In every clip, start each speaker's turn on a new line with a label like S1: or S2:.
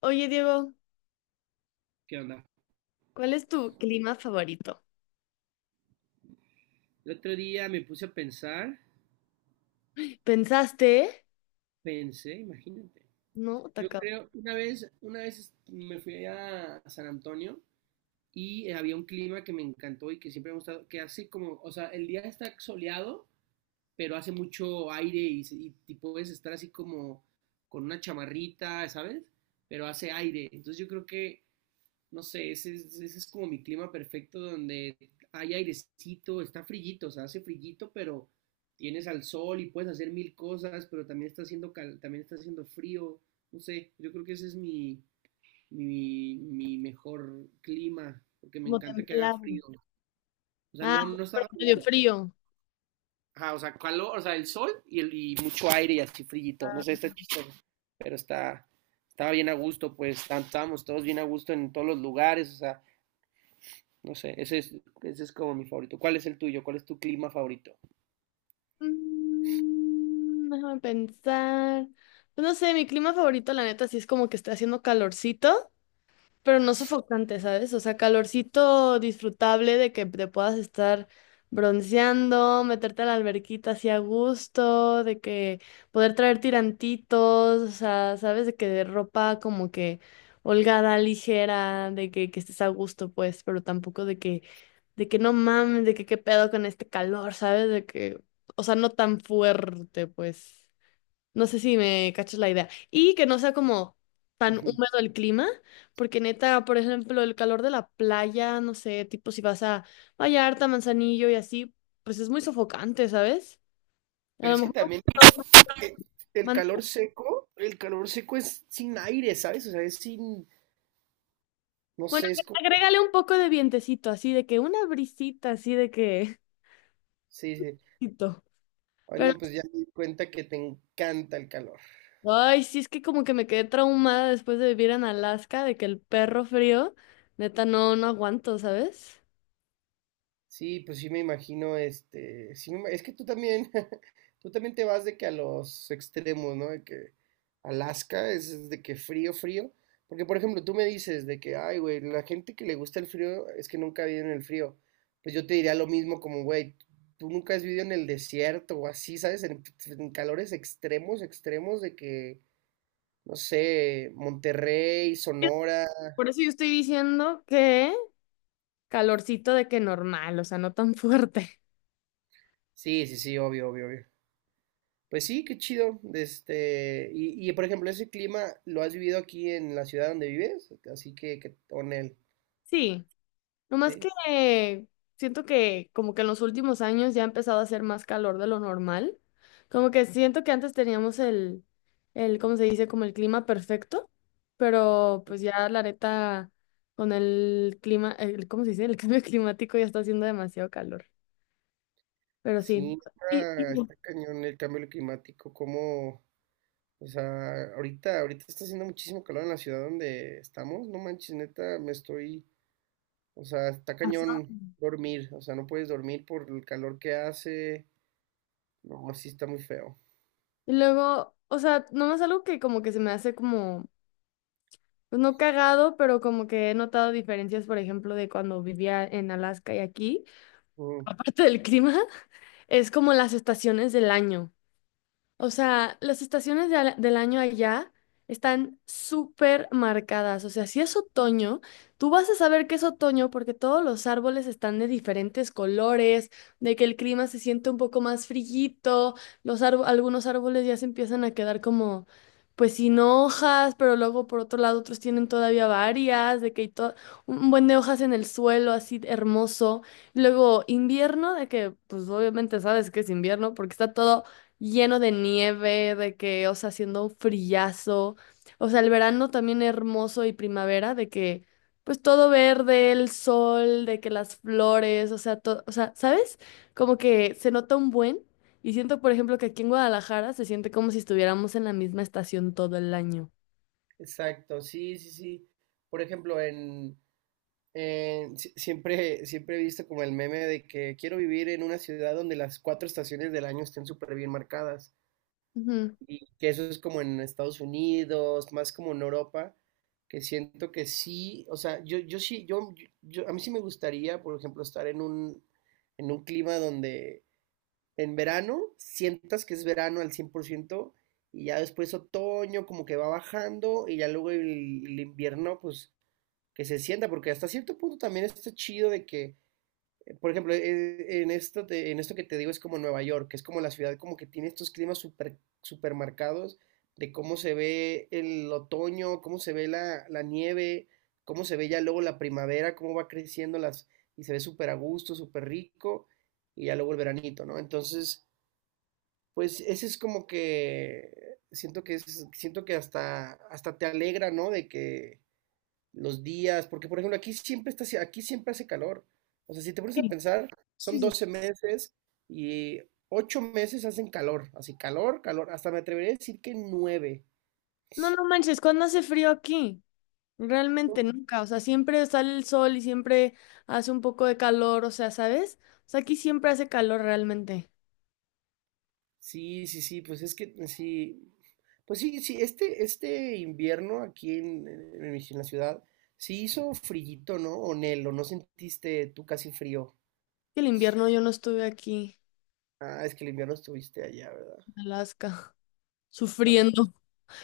S1: Oye, Diego,
S2: ¿Qué onda?
S1: ¿cuál es tu clima favorito?
S2: El otro día me puse a pensar,
S1: ¿Pensaste?
S2: pensé, imagínate.
S1: No, te
S2: Yo
S1: acabo.
S2: creo, una vez me fui a San Antonio y había un clima que me encantó y que siempre me ha gustado, que hace como, o sea, el día está soleado, pero hace mucho aire y puedes estar así como con una chamarrita, ¿sabes? Pero hace aire. Entonces yo creo que no sé, ese es como mi clima perfecto donde hay airecito, está frillito, o sea, hace frillito, pero tienes al sol y puedes hacer mil cosas, pero también está haciendo frío, no sé, yo creo que ese es mi mejor clima, porque me
S1: Como
S2: encanta que haga
S1: templado.
S2: frío. O sea,
S1: Ah,
S2: no, no
S1: pero
S2: está
S1: medio
S2: nublado.
S1: frío.
S2: Ajá, o sea, calor, o sea, el sol y mucho aire y así frillito, no
S1: Ah.
S2: sé, está chistoso, pero estaba bien a gusto, pues, estábamos todos bien a gusto en todos los lugares, o sea, no sé, ese es como mi favorito. ¿Cuál es el tuyo? ¿Cuál es tu clima favorito?
S1: Déjame pensar. Pues no sé, mi clima favorito, la neta, sí es como que está haciendo calorcito. Pero no sofocante, ¿sabes? O sea, calorcito disfrutable de que te puedas estar bronceando, meterte a la alberquita así a gusto, de que poder traer tirantitos, o sea, ¿sabes? De que de ropa como que holgada, ligera, de que estés a gusto, pues, pero tampoco de que, de que no mames, de que qué pedo con este calor, ¿sabes? De que, o sea, no tan fuerte, pues. No sé si me cachas la idea. Y que no sea como tan
S2: Ujú.
S1: húmedo el clima, porque neta, por ejemplo, el calor de la playa, no sé, tipo si vas a Vallarta, Manzanillo y así, pues es muy sofocante, ¿sabes? A
S2: Pero
S1: lo
S2: es que
S1: mejor un
S2: también
S1: calor
S2: eh, el
S1: más-
S2: calor seco, el calor seco es sin aire, ¿sabes? O sea, es sin, no
S1: bueno,
S2: sé, es como,
S1: agrégale un poco de vientecito, así de que una brisita, así de que...
S2: sí, sí. Ay,
S1: Pero,
S2: no, pues ya me di cuenta que te encanta el calor.
S1: ay, sí, es que como que me quedé traumada después de vivir en Alaska, de que el perro frío, neta, no aguanto, ¿sabes?
S2: Sí, pues sí me imagino, es que tú también, tú también te vas de que a los extremos, ¿no? De que Alaska es de que frío, frío, porque por ejemplo tú me dices de que, ay, güey, la gente que le gusta el frío es que nunca ha vivido en el frío, pues yo te diría lo mismo como, güey, tú nunca has vivido en el desierto o así, ¿sabes? En calores extremos, extremos de que, no sé, Monterrey,
S1: Yo-
S2: Sonora,
S1: Por eso yo estoy diciendo que... Calorcito de que normal, o sea, no tan fuerte.
S2: sí, sí, sí, obvio, obvio, obvio. Pues sí, qué chido. Por ejemplo, ese clima lo has vivido aquí en la ciudad donde vives, así que con él,
S1: Sí, nomás que
S2: ¿sí?
S1: siento que como que en los últimos años ya ha empezado a hacer más calor de lo normal. Como que siento que antes teníamos el, ¿cómo se dice? Como el clima perfecto, pero pues ya la neta con el clima, el, ¿cómo se dice? El cambio climático ya está haciendo demasiado calor. Pero sí.
S2: Sí,
S1: Y,
S2: está,
S1: y-
S2: está cañón el cambio climático, como, o sea, ahorita está haciendo muchísimo calor en la ciudad donde estamos, no manches, neta, o sea, está
S1: Ajá.
S2: cañón dormir, o sea, no puedes dormir por el calor que hace, no, así está muy feo.
S1: Y luego, o sea, nomás algo que como que se me hace como pues no cagado, pero como que he notado diferencias, por ejemplo, de cuando vivía en Alaska y aquí,
S2: Mm,
S1: aparte del clima, es como las estaciones del año. O sea, las estaciones del año allá están súper marcadas. O sea, si es otoño, tú vas a saber que es otoño porque todos los árboles están de diferentes colores, de que el clima se siente un poco más frillito, algunos árboles ya se empiezan a quedar como, pues sin hojas, pero luego por otro lado otros tienen todavía varias, de que un buen de hojas en el suelo, así hermoso. Luego invierno, de que pues obviamente sabes que es invierno porque está todo lleno de nieve, de que, o sea, haciendo un frillazo. O sea, el verano también hermoso y primavera, de que, pues todo verde, el sol, de que las flores, o sea, todo, o sea, ¿sabes? Como que se nota un buen. Y siento, por ejemplo, que aquí en Guadalajara se siente como si estuviéramos en la misma estación todo el año.
S2: exacto, sí, sí, sí. Por ejemplo. En si- Siempre, siempre he visto como el meme de que quiero vivir en una ciudad donde las cuatro estaciones del año estén súper bien marcadas.
S1: Ujú.
S2: Y que eso es como en Estados Unidos, más como en Europa, que siento que sí, o sea, yo sí, a mí sí me gustaría, por ejemplo, estar en un clima donde en verano sientas que es verano al 100% y ya después otoño como que va bajando y ya luego el invierno pues que se sienta, porque hasta cierto punto también está chido de que, por ejemplo, en esto que te digo es como Nueva York, que es como la ciudad como que tiene estos climas super, super marcados de cómo se ve el otoño, cómo se ve la nieve, cómo se ve ya luego la primavera, cómo va creciendo las, y se ve súper a gusto, súper rico, y ya luego el veranito, ¿no? Entonces, pues ese es como que siento que hasta te alegra, ¿no? De que los días, porque por ejemplo aquí siempre hace calor. O sea, si te pones a
S1: Sí,
S2: pensar,
S1: sí,
S2: son
S1: sí.
S2: 12 meses y 8 meses hacen calor, así calor, calor, hasta me atrevería a decir que 9.
S1: No, no manches, ¿cuándo hace frío aquí? Realmente nunca, o sea, siempre sale el sol y siempre hace un poco de calor, o sea, ¿sabes? O sea, aquí siempre hace calor realmente.
S2: Sí, sí, sí, pues es que sí, pues sí, sí, este invierno aquí en la ciudad, sí hizo frillito, ¿no? O Nelo, ¿no sentiste tú casi frío?
S1: El invierno yo no estuve aquí,
S2: Ah, es que el invierno estuviste allá, ¿verdad?
S1: en Alaska,
S2: No, pues,
S1: sufriendo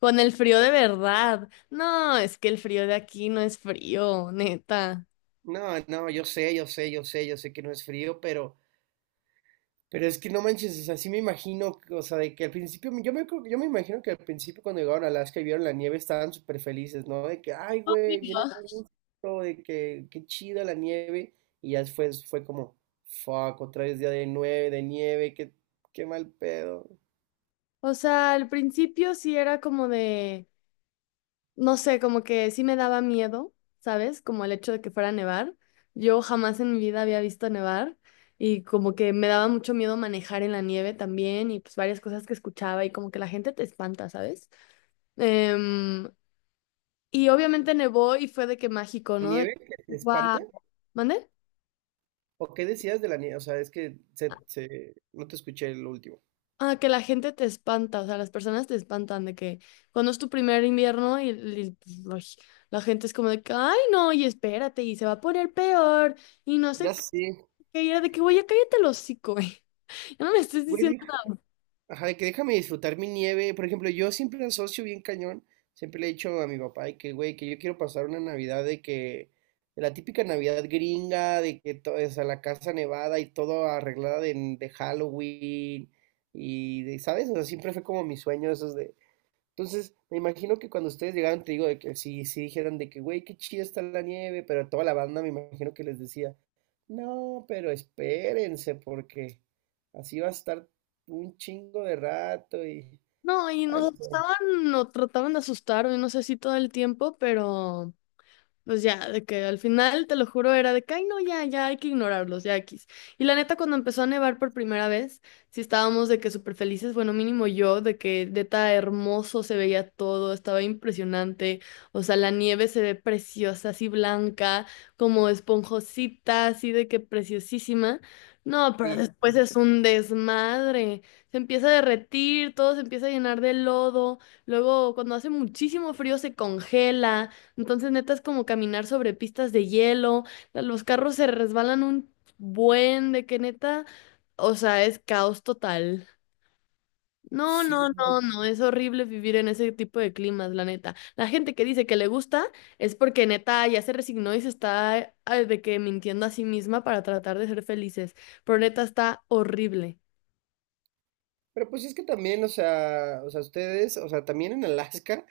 S1: con el frío de verdad. No, es que el frío de aquí no es frío, neta.
S2: no, no, yo sé, yo sé, yo sé, yo sé que no es frío, pero es que no manches, o sea, sí me imagino, o sea, de que al principio, yo me imagino que al principio cuando llegaron a Alaska y vieron la nieve estaban súper felices, ¿no? De que, ay, güey, viene a gusto, de que, qué chida la nieve. Y ya fue como, fuck, otra vez día de nieve, qué mal pedo.
S1: O sea, al principio sí era como de no sé, como que sí me daba miedo, ¿sabes? Como el hecho de que fuera a nevar. Yo jamás en mi vida había visto nevar y como que me daba mucho miedo manejar en la nieve también y pues varias cosas que escuchaba y como que la gente te espanta, ¿sabes? Em, y obviamente nevó y fue de que mágico,
S2: ¿La
S1: ¿no? De,
S2: nieve que te
S1: wow.
S2: espanta?
S1: ¿Mande?
S2: ¿O qué decías de la nieve? O sea, es que no te escuché el último.
S1: Ah, que la gente te espanta, o sea, las personas te espantan de que cuando es tu primer invierno pues, ay, la gente es como de que, ay, no, y espérate, y se va a poner peor y no sé
S2: Ya
S1: que
S2: sí,
S1: era de que, güey, ya cállate el hocico, güey. Ya no me estés diciendo.
S2: güey, ajá, de que déjame disfrutar mi nieve. Por ejemplo, yo siempre asocio bien cañón. Siempre le he dicho a mi papá de que, güey, que yo quiero pasar una Navidad de la típica Navidad gringa, de que todo es a la casa nevada y todo arreglada de Halloween. Y de, ¿sabes? O sea, siempre fue como mi sueño esos entonces, me imagino que cuando ustedes llegaron, te digo, de que si dijeran de que, güey, qué chida está la nieve, pero toda la banda me imagino que les decía, no, pero espérense, porque así va a estar un chingo de rato y,
S1: No, y
S2: ay,
S1: nos
S2: no sé,
S1: asustaban o trataban de asustar, y no sé si todo el tiempo, pero pues ya, de que al final, te lo juro, era de que, ay, no, ya hay que ignorarlos, ya X. Y la neta, cuando empezó a nevar por primera vez, sí estábamos de que súper felices, bueno, mínimo yo, de que neta hermoso se veía todo, estaba impresionante. O sea, la nieve se ve preciosa, así blanca, como esponjosita, así de que preciosísima. No, pero
S2: sí,
S1: después es un desmadre. Se empieza a derretir, todo se empieza a llenar de lodo. Luego, cuando hace muchísimo frío, se congela. Entonces, neta, es como caminar sobre pistas de hielo. Los carros se resbalan un buen de que neta, o sea, es caos total. No,
S2: sí,
S1: no,
S2: ¿no?
S1: no, no, es horrible vivir en ese tipo de climas, la neta. La gente que dice que le gusta es porque neta ya se resignó y se está ah, de que mintiendo a sí misma para tratar de ser felices. Pero neta está horrible.
S2: Pero pues es que también, o sea, ustedes, o sea, también en Alaska,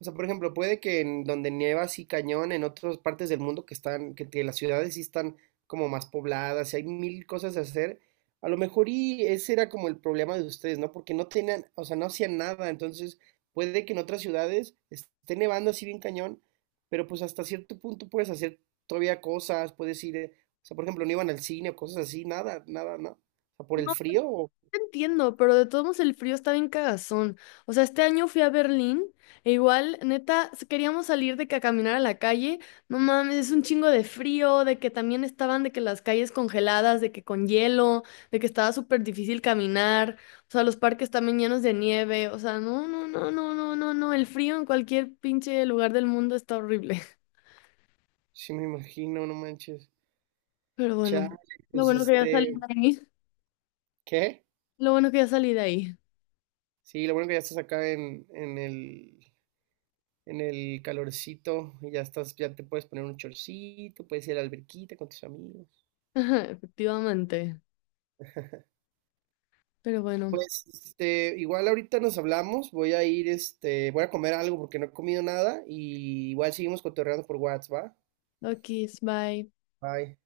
S2: o sea, por ejemplo, puede que en donde nieva así cañón, en otras partes del mundo que las ciudades sí están como más pobladas, y hay mil cosas a hacer, a lo mejor y ese era como el problema de ustedes, ¿no? Porque no tenían, o sea, no hacían nada, entonces puede que en otras ciudades esté nevando así bien cañón, pero pues hasta cierto punto puedes hacer todavía cosas, puedes ir, o sea, por ejemplo, no iban al cine o cosas así, nada, nada, ¿no? O sea, por el frío.
S1: Entiendo, pero de todos modos el frío está bien cagazón. O sea, este año fui a Berlín e igual, neta, queríamos salir de que a caminar a la calle. No mames, es un chingo de frío, de que también estaban de que las calles congeladas, de que con hielo, de que estaba súper difícil caminar. O sea, los parques también llenos de nieve. O sea, no, no, no, no, no, no, no. El frío en cualquier pinche lugar del mundo está horrible.
S2: Sí, me imagino, no manches.
S1: Pero bueno,
S2: Chale,
S1: lo
S2: pues
S1: bueno que ya salí de ahí.
S2: ¿qué?
S1: Lo bueno que ya salí de ahí.
S2: Sí, lo bueno que ya estás acá en el calorcito, y ya te puedes poner un chorcito, puedes ir a la alberquita con tus amigos.
S1: Ajá, efectivamente. Pero bueno.
S2: Pues, igual ahorita nos hablamos, voy a comer algo porque no he comido nada, y igual seguimos cotorreando por WhatsApp, ¿va?
S1: Ok, bye.
S2: Bye.